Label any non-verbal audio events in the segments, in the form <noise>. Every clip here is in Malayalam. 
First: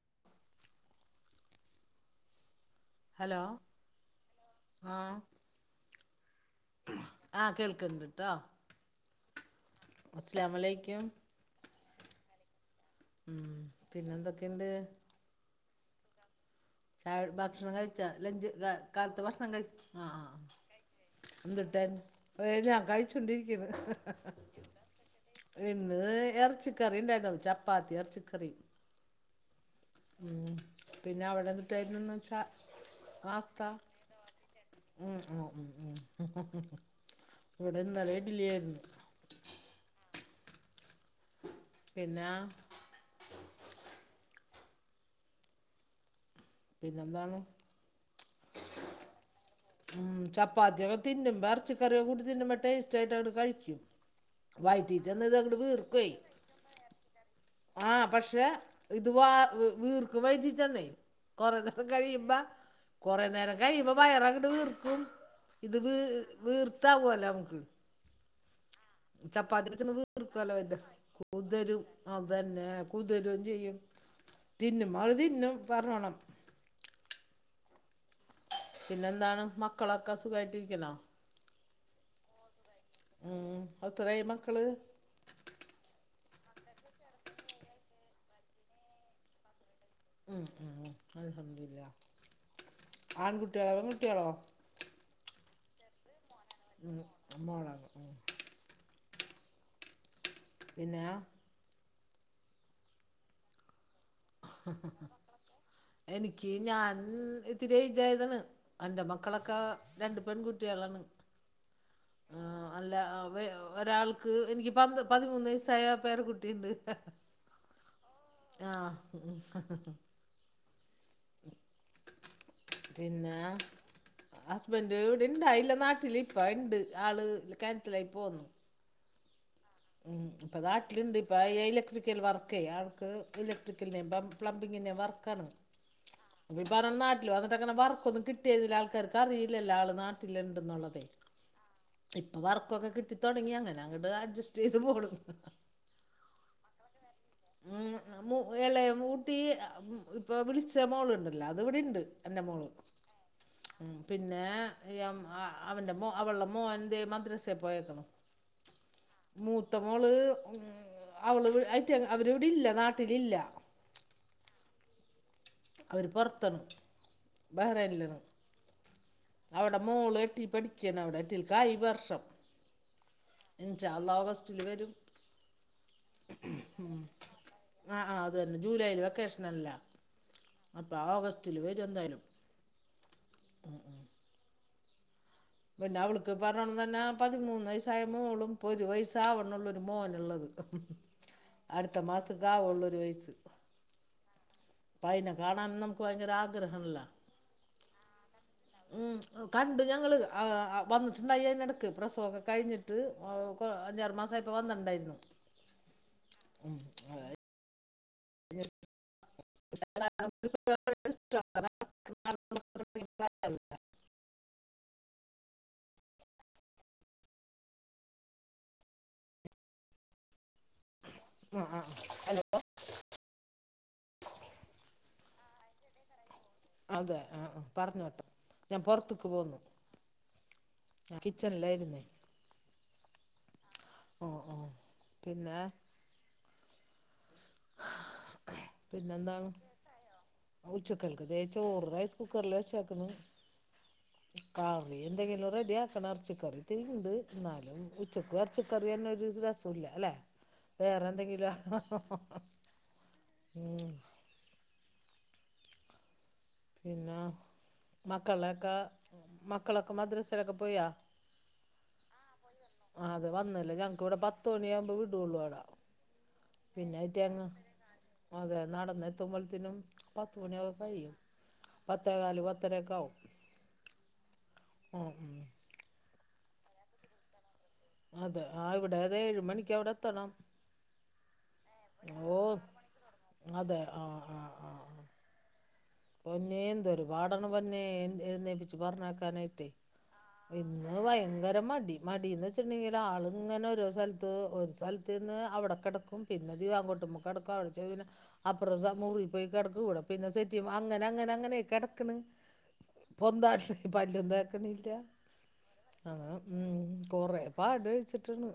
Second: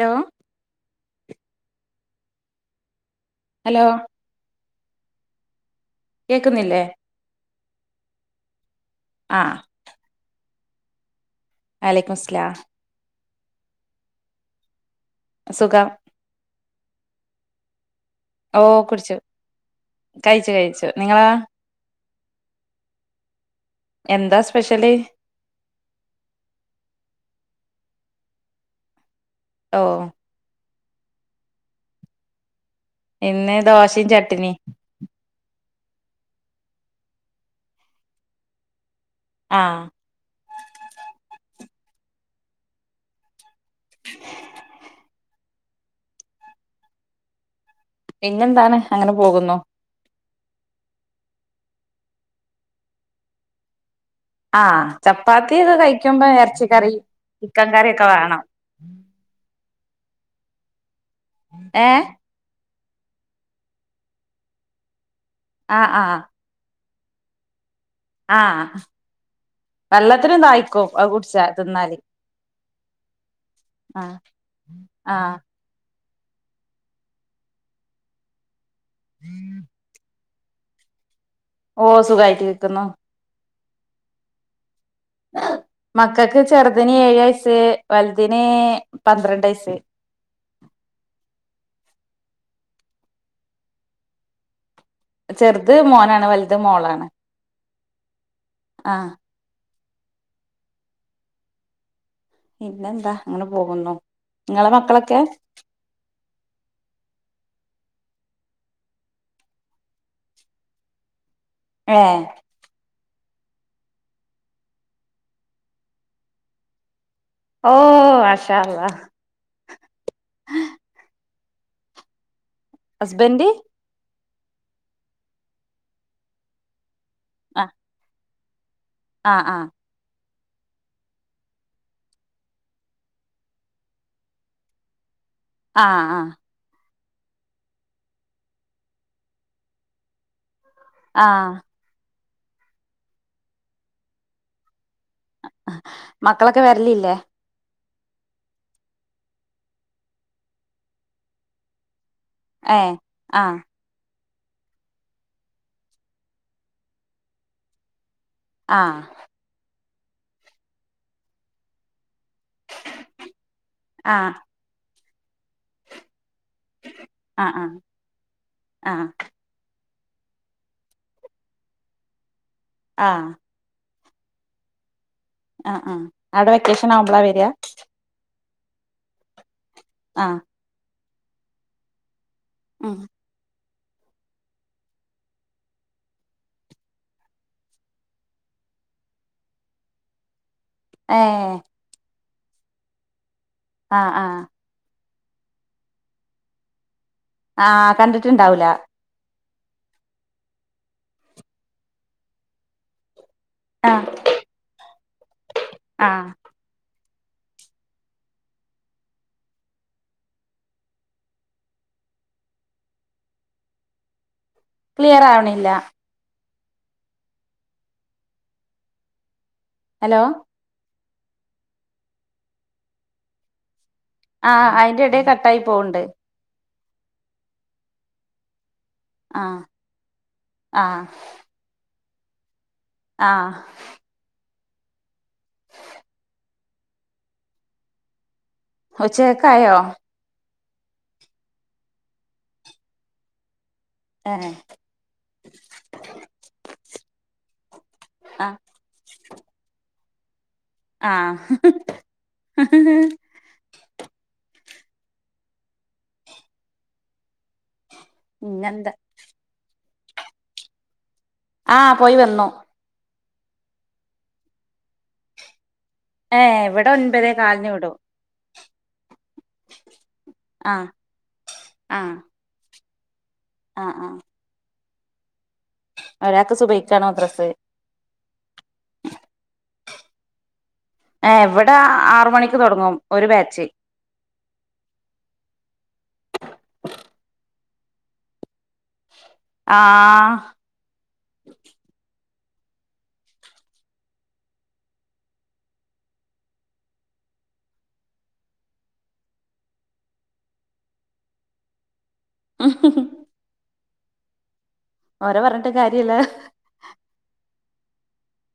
ലോ ഹലോ ആഹ് കേക്കുന്നില്ലേ ക്ക്ണ്ട്ട്ടോ ആഹ് അസ്സലാമലൈക്കും വഅലൈക്കുമുസ്സലാം ഉം പിന്നെന്തൊക്കെണ്ട് സുഖം ചായ ഭക്ഷണം കഴിച്ചാ ലഞ്ച് ഓ ക കുടിച്ചു കാലത്ത് ഭക്ഷണം കഴി ആ ആ കഴിച്ചു കഴിച്ചു നിങ്ങളാ എന്തുട്ടായിര്ന്നു <unintelligible> കഴിച്ചൊണ്ടിരി എന്താ സ്പെഷ്യല് ഇന്ന് എർച്ചിക്കറിണ്ടായിര്ന്നു പ്പ ച പ്പാത്തി എർച്ചിക്കറി ഓ പിന്നെ അവിടെ എന്തുട്ടായിരുന്നു ചാ ഇന്ന് ദോശയും ചട്ണി. ഉം ഉം ഉം ഉം ഇവിടെ ഇന്നലെ ഇഡ്ഡലിയായിരുന്നു. ആഹ് പിന്നാ പിന്നെന്താണ് പിന്നെന്താണ് അങ്ങനെ പോകുന്നു. ഉം ചപ്പാത്തിയൊക്കെ തിന്നുമ്പ എർച്ചകറിയൊക്ക കൂടി തിന്നുമ്പോ ടേസ്‌റ്റായിട്ടാട് കഴിക്കും ആ വയറ്റിൽ ചെന്ന് ഇത് അങ്ങോട്ട് ചപ്പാത്തിയൊക്കെ വീർക്കുവേ കഴിക്കുമ്പോ എർച്ചികറി ചിക്കൻ കറിയൊക്കെ വേണം വിർക്കും വയറ്റിച്ചെന്ന് കുറ നേരം ഏഹ് കഴിയുമ്പ കുറേ നേരം കഴിയുമ്പോൾ വയറ <unintelligible> ഇത് ആഹ് വീ ആഹ് വീർ ത വൊ ല്ലാംമ്മക്ക് ആഹ ചപ്പാത്തിക്ക വീർക്കല്ലോ വല്ല അത് കുടിച്ചാ കുതരും തിന്നാല് അത തന്നെ കുതരും ചെയ്യും, ആഹ് തിന്നും അവള് ആഹ് തിന്നും പറഞ്ഞോണം. പിന്നെന്താണ് മക്കളൊക്കെ സുഖായിട്ടിരിക്കണോ ഓ സുഖയിട്ട് രിക്കുന്നു ഉം എത്രായി മക്കള് മക്കൾക്ക് ചെറുതിന് ഏഴ് വയസ്, വലുതിന് പന്ത്രണ്ട് വയസ് ഉം ഉ ഉ അ സതില്ല ആൺകുട്ടിയളോ പെൺകുട്ടിയാളോ ചെറുത് മോനാണ് വലി ഉ <unintelligible> ആഹ പിന്നെ പിന്നെന്താ, അങ്ങനെ പോകുന്നു നിങ്ങളെ മക്കളൊക്കെ എനിക്ക് ഞാൻ ഇത്തി പായതാണ് എൻ്റെ മക്കളൊക്കെ രണ്ട് പെൺകുട്ടികളാണ്. ഏ ല്ല ഒരാൾക്ക് എനിക്ക് പ പതിമൂന്ന് വയസായ പേര കുട്ടിയണ്ട് ഓ മാഷാ ആ അല്ലാഹ് പിന്നെ ഹസ്ബൻഡ് ഹസ്ബൻഡ വിടെ ഇണ്ടായില്ല, നാട്ടില് ഇപ്പ ഉണ്ട് ആൾ ആ ക്യാൻസലായി പോന്നു ആ ആ ഇപ്പൾ നാട്ടിലുണ്ട് ഇപ്പൾ ഇലക്ട്രിക്കൽ വർക്ക് ആൾക്ക് ഇലക്ട്രിക്കലിം പ്ലംബിങ്ങിൻ്റെ വർക്ക് ആ ആ പറഞ്ഞ എന്നി അങ്ങന വർക്കൊന്നും കിട്ടിയരുന്നില്ല ആൾക്കാർക്ക് അറിയില്ല ആള് നാട്ടിലണ്ട് ന്നുള്ളത് ആ ഇപ്പൾ വർക്കൊക്കെ കിട്ടി തുടങ്ങി അങ്ങനെ അങ്ങോട്ട് അഡ് ചെയ്തു പോണം മക്കളൊക്കെ വരലില്ലേ ഉ എളകുട്ടി ഇപ്പൊ വിളിച്ച മോളുണ്ടല്ലോ അത് ഇവിടെണ്ട് എന്റെ മോള് ഏ ആ ഉം പിന്നെ <unintelligible> അവൻ്റെ മോ അവള്ള മോന്റെ മദ്രസെ പോയേക്ക് ണ് ആഹ് ത്തമോള് അവള് <unintelligible> അവരിവിടെ ഇല്ല നാട്ടിലില്ല ആ ആ അവര് പൊർ ത്ത് ആ ബഹറൈനിലാണ് ആ അവ ടെ മോള് എട്ടിൽ പഠിക്കാണ് അവിടെ എട്ടിൽക്കായി ഈ വർഷം ആഹ് യാഅള്ളാഹു ഫസ്റ്റിൽ വരും ആഹ് ആഹ് അവിടെ വെക്കേഷൻ ആവുമ്പളാ വരാ ആ ആ അത് ജൂലായി ല് വെക്കേഷനല്ല ആഹ് <unintelligible> വാവ ഓഗസ്റ്റില് വരും എന്തായാലും അ പിന്നെ അവൾക്ക് പറഞ്ഞ തന്നെ പതിമൂന്ന് വയസ്സായ മോളും ഒരു വയസ്സാവണുള്ളൊരു മോന ഉള്ളത് ഏ ത്ഘാ ഓള്ളൊരു വയസ്സ് ആഹ് ആഹ് പ്പൊ അയിനെ കാണാൻ നമുക്ക് വയങ്കര ആഗ്രഹല്ലെ ആഹ് കണ്ടിട്ടുണ്ടാവൂല കണ്ട് ഞങ്ങള് <unintelligible> ആ വന്നിട്ടുണ്ടായി അതിനെടക്ക് പ്രസവൊക്കെ കഴിഞ്ഞിട്ട് <unintelligible> ആ ഓക്ക്അഞ്ചാറ് മാസായ പ്പൊ വന്നിട്ടുണ്ടായിരുന്നു ആ ഉം <inaudible> ക്ലിയർ ആവണില്ല ഹലോ അ ആ ഹലോ ആഹ് അയിന്റെ എടേ കട്ടായി പോവ്ണ്ട് അതെ ആഹ് പറഞ്ഞോട്ടെ ഞാൻ പുറത്ത്ക്ക് ആ പോന്നു കിച്ചണിലേയിരുന്നേ ആഹ് ഓ ഓ പിന്നെ ഉച്ച പിന്നെന്താണ് ഹെക്കായോ ഉച്ചക്കൽക്ക് ദേ ചോറ് റൈസ് കുക്കർല് വെച്ചേക്കുന്ന് ഏ കറി എന്തെങ്കിലും റെഡിയാക്കണം എറച്ചിക്കറിയിത്തിരിണ്ട് ഇന്നാലും ഉച്ചക്ക് ആഹ് എറച്ചിക്കറിയെന്നെ ഒരു രസൂല്ല അല്ലെ വേറെന്തെങ്കില്വ ആഹ് ഹ് ഹ് ഹ് പിന്നാ മക്കളെക്കെ പിന്നെന്താ മക്കളെ മദ്രസയിലൊക്കെ പോയോ? ആഹ് പോയി വന്നു. അത് വന്നില്ലേ ഞങ്ങൾക്ക് ഇവിടെ പത്ത് മണിയാകുമ്പോൾ വിടുള്ളൂ അടാ. ഏഹ് ഇവിടെ ഒൻപതെ കാലിന് വിടും. നടന്ന് എത്തുമ്പലത്തിനും പത്തുമണിയൊക്കെ ആഹ് കഴിയും ആഹ് പത്തേകാല് പത്തരയൊക്കെ. ആവും. ആഹ് ആഹ് ആ ഒരാക്ക് സുബഹിക്കാണ് മദ്രസ്സ് തണം ഏവെട് ടെ ആ ആറ് മണിക്ക് തുടങ്ങും ഒരു ബാച്ച് അതെ പിന്നേ എന്തൊരു പാടണ്ണം വന്നേ എൻ എഴുന്നേൽപി ഷുഗർ നോക്കാനായിട്ടെ ആഹ് ഇന്ന് ഭയങ്കര മടി മടീന്നെച് സ്ന്നീടാള്ങ്ങനെ ഓരോ സെൽത്ത് ഒരു സെൽത്ത്ന്ന് അവിടെ കെടക്കും പിന്നെ ദിവ അങ്ങോട്ടുമ കിടക്കും അവിടെ പോയി പിന്നെ അപ്പറ റൂമി പോയി കിടെക്കും ഇവിടെ പിന്നെ സെറ്റ് <unintelligible> അങ്ങനെ അങ്ങനെ അങ്ങനെ കെട ക്ക്‌ണ് പൊന്താഷ് വലുത് ഇല്ല ഓരെ പറഞ്ഞിട്ട് ആ കാര്യല്ല ഉം കൊറേ പാ ടി ച്ചിട്ടിന്ന്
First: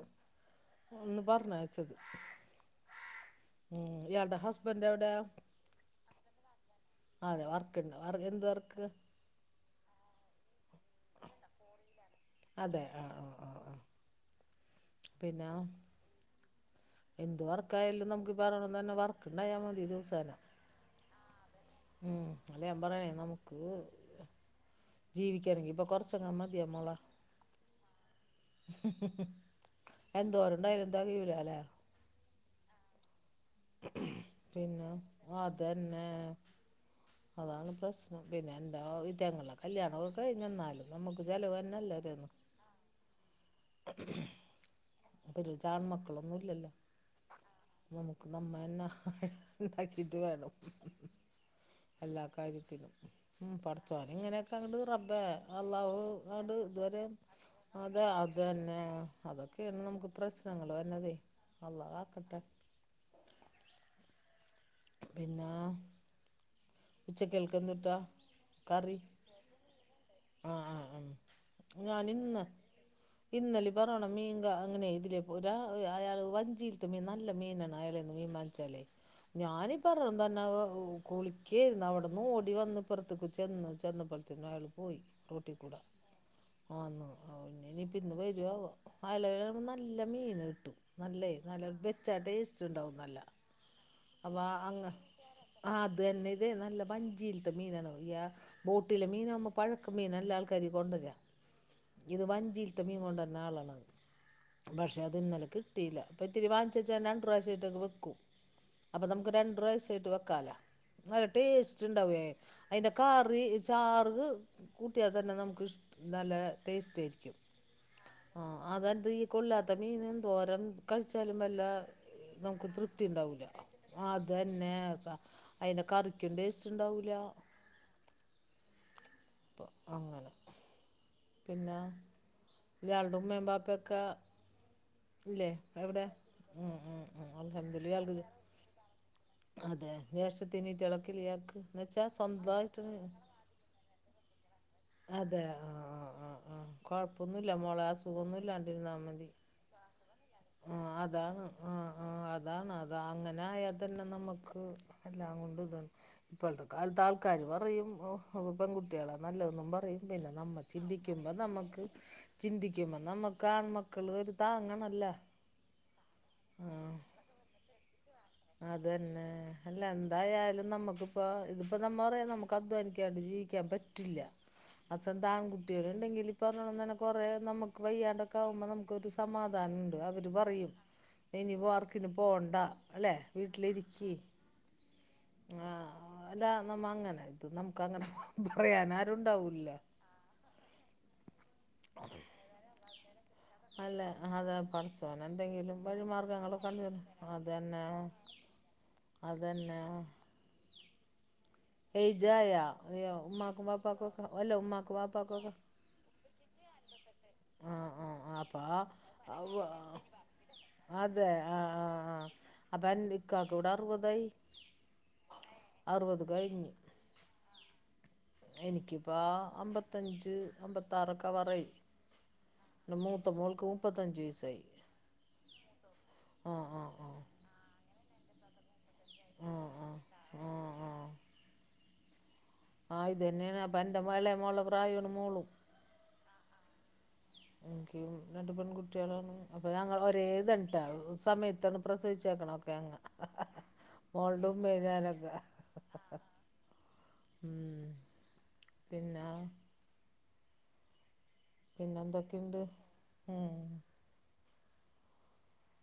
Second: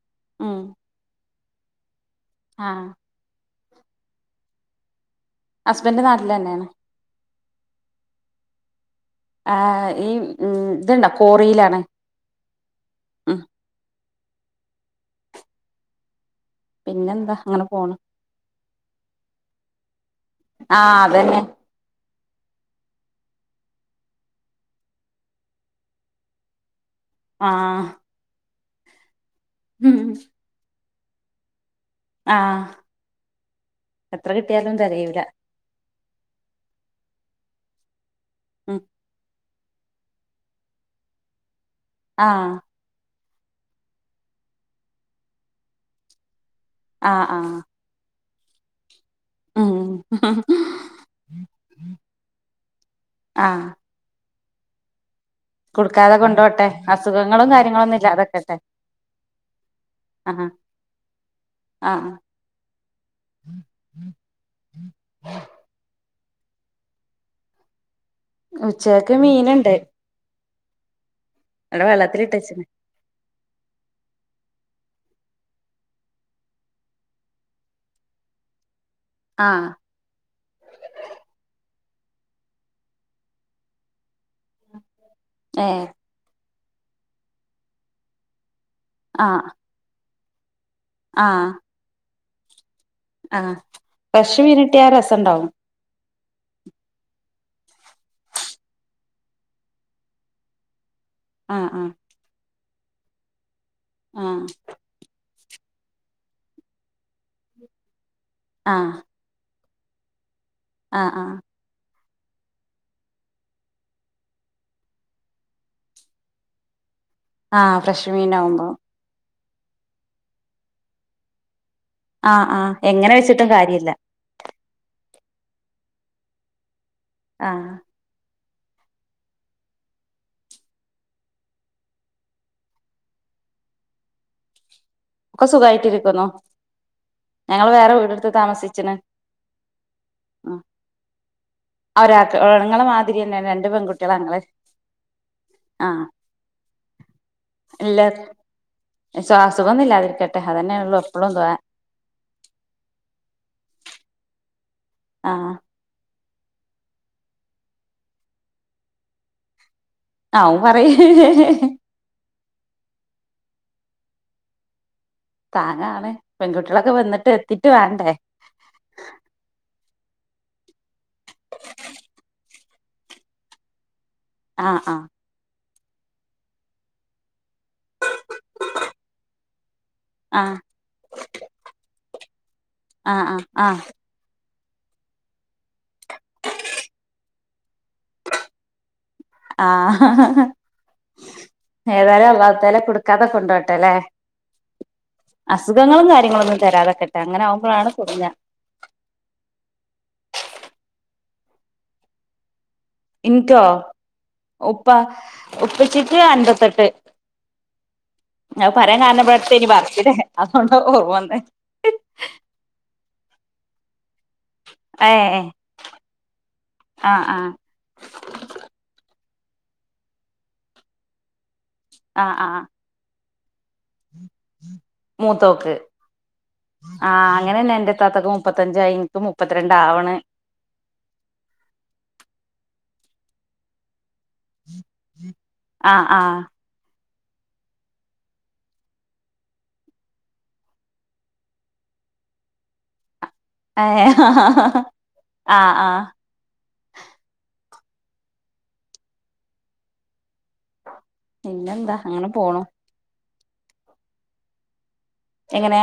ഒന്ന് പർ നേച്ചത് ആ ഉം ഇയാൾടെ ഹസ്ബൻഡ് എവ്ടെ ഹസ്ബൻഡ് നാട്ടിലെന്നെണ് അതെ വർക്ണ്ടോ അർ എന്ത് വർക്ക്? ആ ഈ ഉം ഇത്ണ്ടോ കോറീലാണ് അതെ ആ ആ പിന്നാ പിന്നെന്താ എന്തു അങ്ങനെ പോണ് വർക്കായാലും നമുക്ക് പറയണന്നെ വർക്ക് ഉണ്ടായ മതി <unintelligible> ആ അതന്നെ ഉം അല്ല ഞാൻ പറ നമുക്ക് ജീവിക്കാനാണെങ്കി ഇപ്പൊ കൊറച്ചങ്ങാനും മതിയാ മോളെ ആ ഉഉഉം എന്തോരം ഇണ്ടായിരുന്നു ഇത്‌ അറിയൂലലെ ആ എത്ര കിട്ടിയാലും തെകയൂലാ ന്നെ അതാണ് പ്രശ് പിന്നെ ഉം എന്താ ഇടങ്ങളൊക്കെ കല്യാണം ഒക്കെ കഴിഞ്ഞെയെന്നാലും നമ്മക്ക് ചെലവാ നല്ലതെന്നു ആഹ് <inaudible> <unintelligible> മക്കളൊന്നും ഇല്ലല്ലോ ആ ആ ഒക്കെ നമ്മയെന്ന ഇണ്ടാക്കിട്ട് ഉം വേണം എല്ലാ കാര്യത്തിലും ഉം ആഹ് പടച്ചോൻ ഇങ്ങനെ <unintelligible> റബ്ബെ അള്ളാഹു കൊടുക്കാതെ അങ്ങട്ട് കൊണ്ടോട്ടെ ഇതുവരെ അസുഖങ്ങളും കാര്യങ്ങളൊന്നും അതെ അത് ഇല്ലാതെക്കട്ടെ തന്നെ അതൊക്കെ <unintelligible> നമുക്ക് ആഹ് പ്രശ്നങ്ങൾ വര്ണതേ അള്ള കാക്കട്ടെ ഉം പിന്നാ ച്ച് കേൾക്ക്‌ന്നുട്ടാ ഉച്ചകക്ക്‌ മീൻ ഇണ്ട് ആഹ് ആഹ് ആഹ് എയുടെ വെള്ളത്തിൽ ഇട്ടെച്ച്ണ് ഇന്നലിം പർണ് മീൻകാ അങ്ങനെ ഇതിലെ പോരാ അയാൾ വഞ്ചിയിൽത്തെ മീൻ നല്ല മീനാണ് അയാളെന്ന് മീൻ വാങ്ങിച്ചാലേ ആഹ് ഞാനി പറഞ്ഞോളം തന്നെ ഹ് കുളിക്കെയിര്ന്ന് അവ് ട്ന്ന് ഓടി വന്ന് എപ്പർത്ത്ക്ക് ചെന്ന് ചെന്നപ്പോത്തിൻ ആയാൾ പോയി റൊട്ടികൂടെ ഏഹ് ആന്ന് ആ ഇന്ന്നി ഇപ്പൊ ഇന്ന് വരാവോ ആഹ് അലകയാണ് നല്ല മീൻ കിട്ടും നല്ലേയ് നല്ല വെ <unintelligible> ഇഷ്ടം ഇണ്ടാവും ആ അപ്പൊ അ അങ്ങ് ആ അത് തന്നെ ഇത് നല്ല വഞ്ചി ത്തെ മീനണോ യാ ബോട്ടിലെ മീന ആകുമ്പോ പഴക്കം മീൻ അല്ലാ ആൾക്കാരി കൊണ്ടരാ ആഹ് ഇത് വഞ്ചി മീൻ കൊണ്ടര് നാളാണ് ആഹ് പക്ഷെ അത് ഇന്നലെ കിട്ടീല പ്പ ഇത്തിരി വാങ്ങിച്ച് വച്ചാ രണ്ട് പ്രാവശ്യമായിട്ടങ്ങ് വെക്കും ആഹ് അപ്പൊ നമുക്ക് രണ്ടാ പ്രാവശ്യം യിട്ട് വെക്കാല ആഹ് ആഹ് നല്ല ആഹ് ടേസ്റ്റ് ണ്ട് അതിന്റെ കറി ചാറ് കൂട്ടിയാ തന്നെ നമുക്ക് ഇഷ് നല്ല ടേസ്‌റ്റേയി ആ ഫ്രഷ് മീനാവുമ്പോ കുല്ലാത്ത മീനെന്തോരം കഴിച്ചാലും വല്ല ആ ആ എങ്ങനെ വെച്ചിട്ടും കാര്യല്ല ഇല്ല പിന്നെ അയിന്റെ കറിക്കും ടേസ്റ്റ്ണ്ടാവൂ ആ അപ്പൊ അങ്ങനെ പിന്നാ ഇയാടെ ഉമ്മേം ബാപ്പെക്കെ ഒക്കെ സുഖായിട്ടിരിക്കുന്നു ഉം ഉം ഞങ്ങള് അൽഹംദുലില്ലാ വേറെ ഇയാൾക്ക് വീട്‌ട്ത്ത് താമസിച്ച്ണ് അതെ ജേഷ്ഠത്തി ആഹ് അനിയത്തിയളൊക്കെല്ലിയാക്ക് ന്നുവച്ചാ ഒരാക്ക് സ്വന്തമായിട്ട് ഇങ്ങളെ മാതിരിയെന്നെ രണ്ട് പെൺകുട്ടികളാ ഞങ്ങള് അതെ ആ ആഹ് ആ ആ ആ കൊഴപ്പൊന്നും ഇല്ല മോളെ അസുഖൊന്നുല്ലാണ്ടിരുന്നാ അതാ മതി അസുഖൊന്നും ഇല്ലാതിരിക്കട്ടെ ആ അതന്നെള്ളു എപ്പളും അതാണ് ദുആ ആ ആ അതാണ് അത അങ്ങനെ ആയാതന്നെ നമ്മക്ക് <unintelligible> എല്ലാം ആഹ് കൊണ്ടും ഇതാണ് ഇപ്പോഴത്തെ കാലത്ത് ആൾക്കാര് പറയും പെൺകുട്ടികളാ നല്ലത് ന്നും പറയും പിന്നെ ആ ഓൻ നമ്മ ചിന്തിക്കുമ്പോ പറയും നമ്മക്ക് ചിന്തിക്കുമ്പോ നമ്മ കാൺമക്കള് ഒരുതാങ്ങാണല്ലോ താങ്ങാണ് പെൺകുട്ടികളൊക്കെ വന്നിട്ട് എത്തിട്ട് വേണ്ടേ അത് തന്നെ അല്ല എന്തായാലും നമ്മക്കിപ്പ ഇതിപ്പോ നമ്മറയാ നമുക്ക് അധ്വാനിക്കാണ്ട് ജീവിക്കാൻ പറ്റ് റ്റില്ല ആഹ് അത് ആഹ് സ്വന്താങ്കു കുട്ടികള്ണ്ടെങ്കിൽ ഈ പറഞ്ഞോണം തന്നെ കൊറേ നമ്മക്ക് വയ്യാണ്ടൊക്കെ ആകുമ്പ നമുക്കൊരു സമാധാനം ഉണ്ട് അവര് ആഹ് പറയും ഇനിപ്പോ വർക്കിന് പോണ്ട ല്ലേ ആഹ് ആഹ് ആഹ് വീട്ടിലിരിക്കി ആ അല്ലാ നമ്മ അങ്ങനെ ഇത് ന ആ ഏതായാലും അള്ളാഹു തആല കൊടുക്ക അല്ല അതെ പഠച്ചോനെന്തെങ്കിലും അസുഖങ്ങളും കാര്യങ്ങളൊന്നും വഴിമാർഗ്ഗങ്ങളും കണ്ടിട്ട് തരാതെക്കട്ടെ അങ്ങനെ അതെന്നെ ആവുമ്പോഴാണ് കുടുങ്ങ അതെന്നേ എഴ്ജായോ ഇൻക്കോ ഉപ്പ വാപ്പാക്കും ഒക്കെ ഉപ്പച്ചിക്ക് അൻപത്തെട്ട് ആഹ് ആഹ് ആഹ് അപ്പ അത് പറയാൻ കാരണം ഇബടെ അവ്വ അടുത്തയ്നിം വാർഷികം അതുകൊണ്ടാ ഓർമ്മ അതെ വന്നെ ക്കാക്കിവിടെ അറുവതായി ഏ എ ആ ആ എനിക്കിപ്പം അമ്പത്തഞ്ച് അമ്പത്താറൊക്കെ പറയും ആ ആ ത്തമോൾക്കു മൂത്തോക്ക് ആഹ് ആഹ് ആ ആഹ് അങ്ങനെന്നെ എന്റെ താത്താക്ക് മുപ്പത്തഞ്ചായി ഇൻക്ക് ആഹ് ആഹ് മുപ്പത്തിരണ്ടാവണ്. ആഹ് ആ ഇതെന്നേണ് അപ്പെ <unintelligible> മോളെ പ്രായാണ് മോളും ആഹ് ആഹ് എൻക്കും രണ്ട് പെൺകുട്ട്യാളാണ് അപ്പം ഞങ്ങള് ഒരേതൺട്ടോ സമയത്താണ് പ്രസവിച്ചേക്കണൊക്കെ അങ്ങ് ഏഹ് മോളുടെ ഉമ്മയും ഞാനൊക്കെ ആ ആ പിന്നാ പിന്നെന്താ അങ്ങനെ പിന്നെന്തൊക്കെയുണ്ട് പോണു ഉം എങ്ങനെ?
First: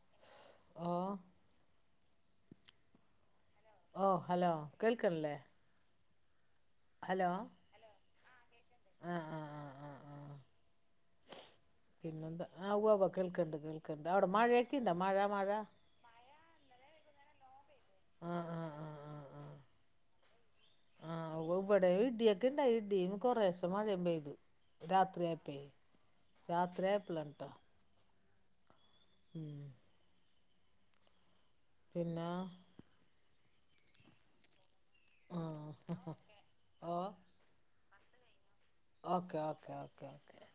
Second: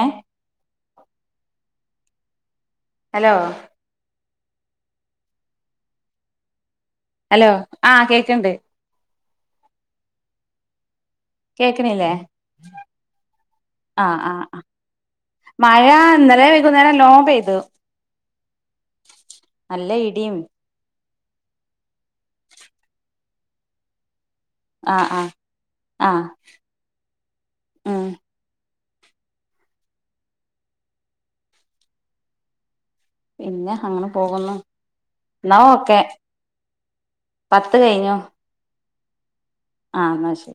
ഓ ഹലോ ഓ ഹലോ കേൾക്കൺല്ലേ ഹലോ ആ കേ ക്ക്ണ്ട് ആ ആ ആ ആ ആ കേക്ക്ണില്ലേ പിന്നെന്താ ആ ഉവ്വവ്വ കേൾക്ക്ണ്ട് കേൾക്ക്ണ്ട് ആഹ് അവിടെ ആഹ് ആഹ് മഴയൊക്കെണ്ടാ മഴ മഴ <unintelligible> നേരം നല്ലോം പെയ്ത് ആ ആ ആ ആ നല്ല ഇടിയും ആ ഉവ്വ് വിടേം ഇടിയൊക്കെ ഇണ്ടായി ഇടിയും കൊറേശെ മഴയും പെയ്ത്. ആഹ് രാത്രി ആഹ് ആയപ്പെ ആഹ് രാത്രി ആയപ്പളാണുട്ടൊ. ഉം മ് പിന്നെ പിന്നെ അങ്ങനെ പോകുന്നു. ന്ന ഓക്കെ ആഹ് ഓ പത്ത് കഴിഞ്ഞു. ഓക്കെ ഓ ക്കെ ഓക്കെ ആഹ് എന്നാ ഓക്കെ ശരി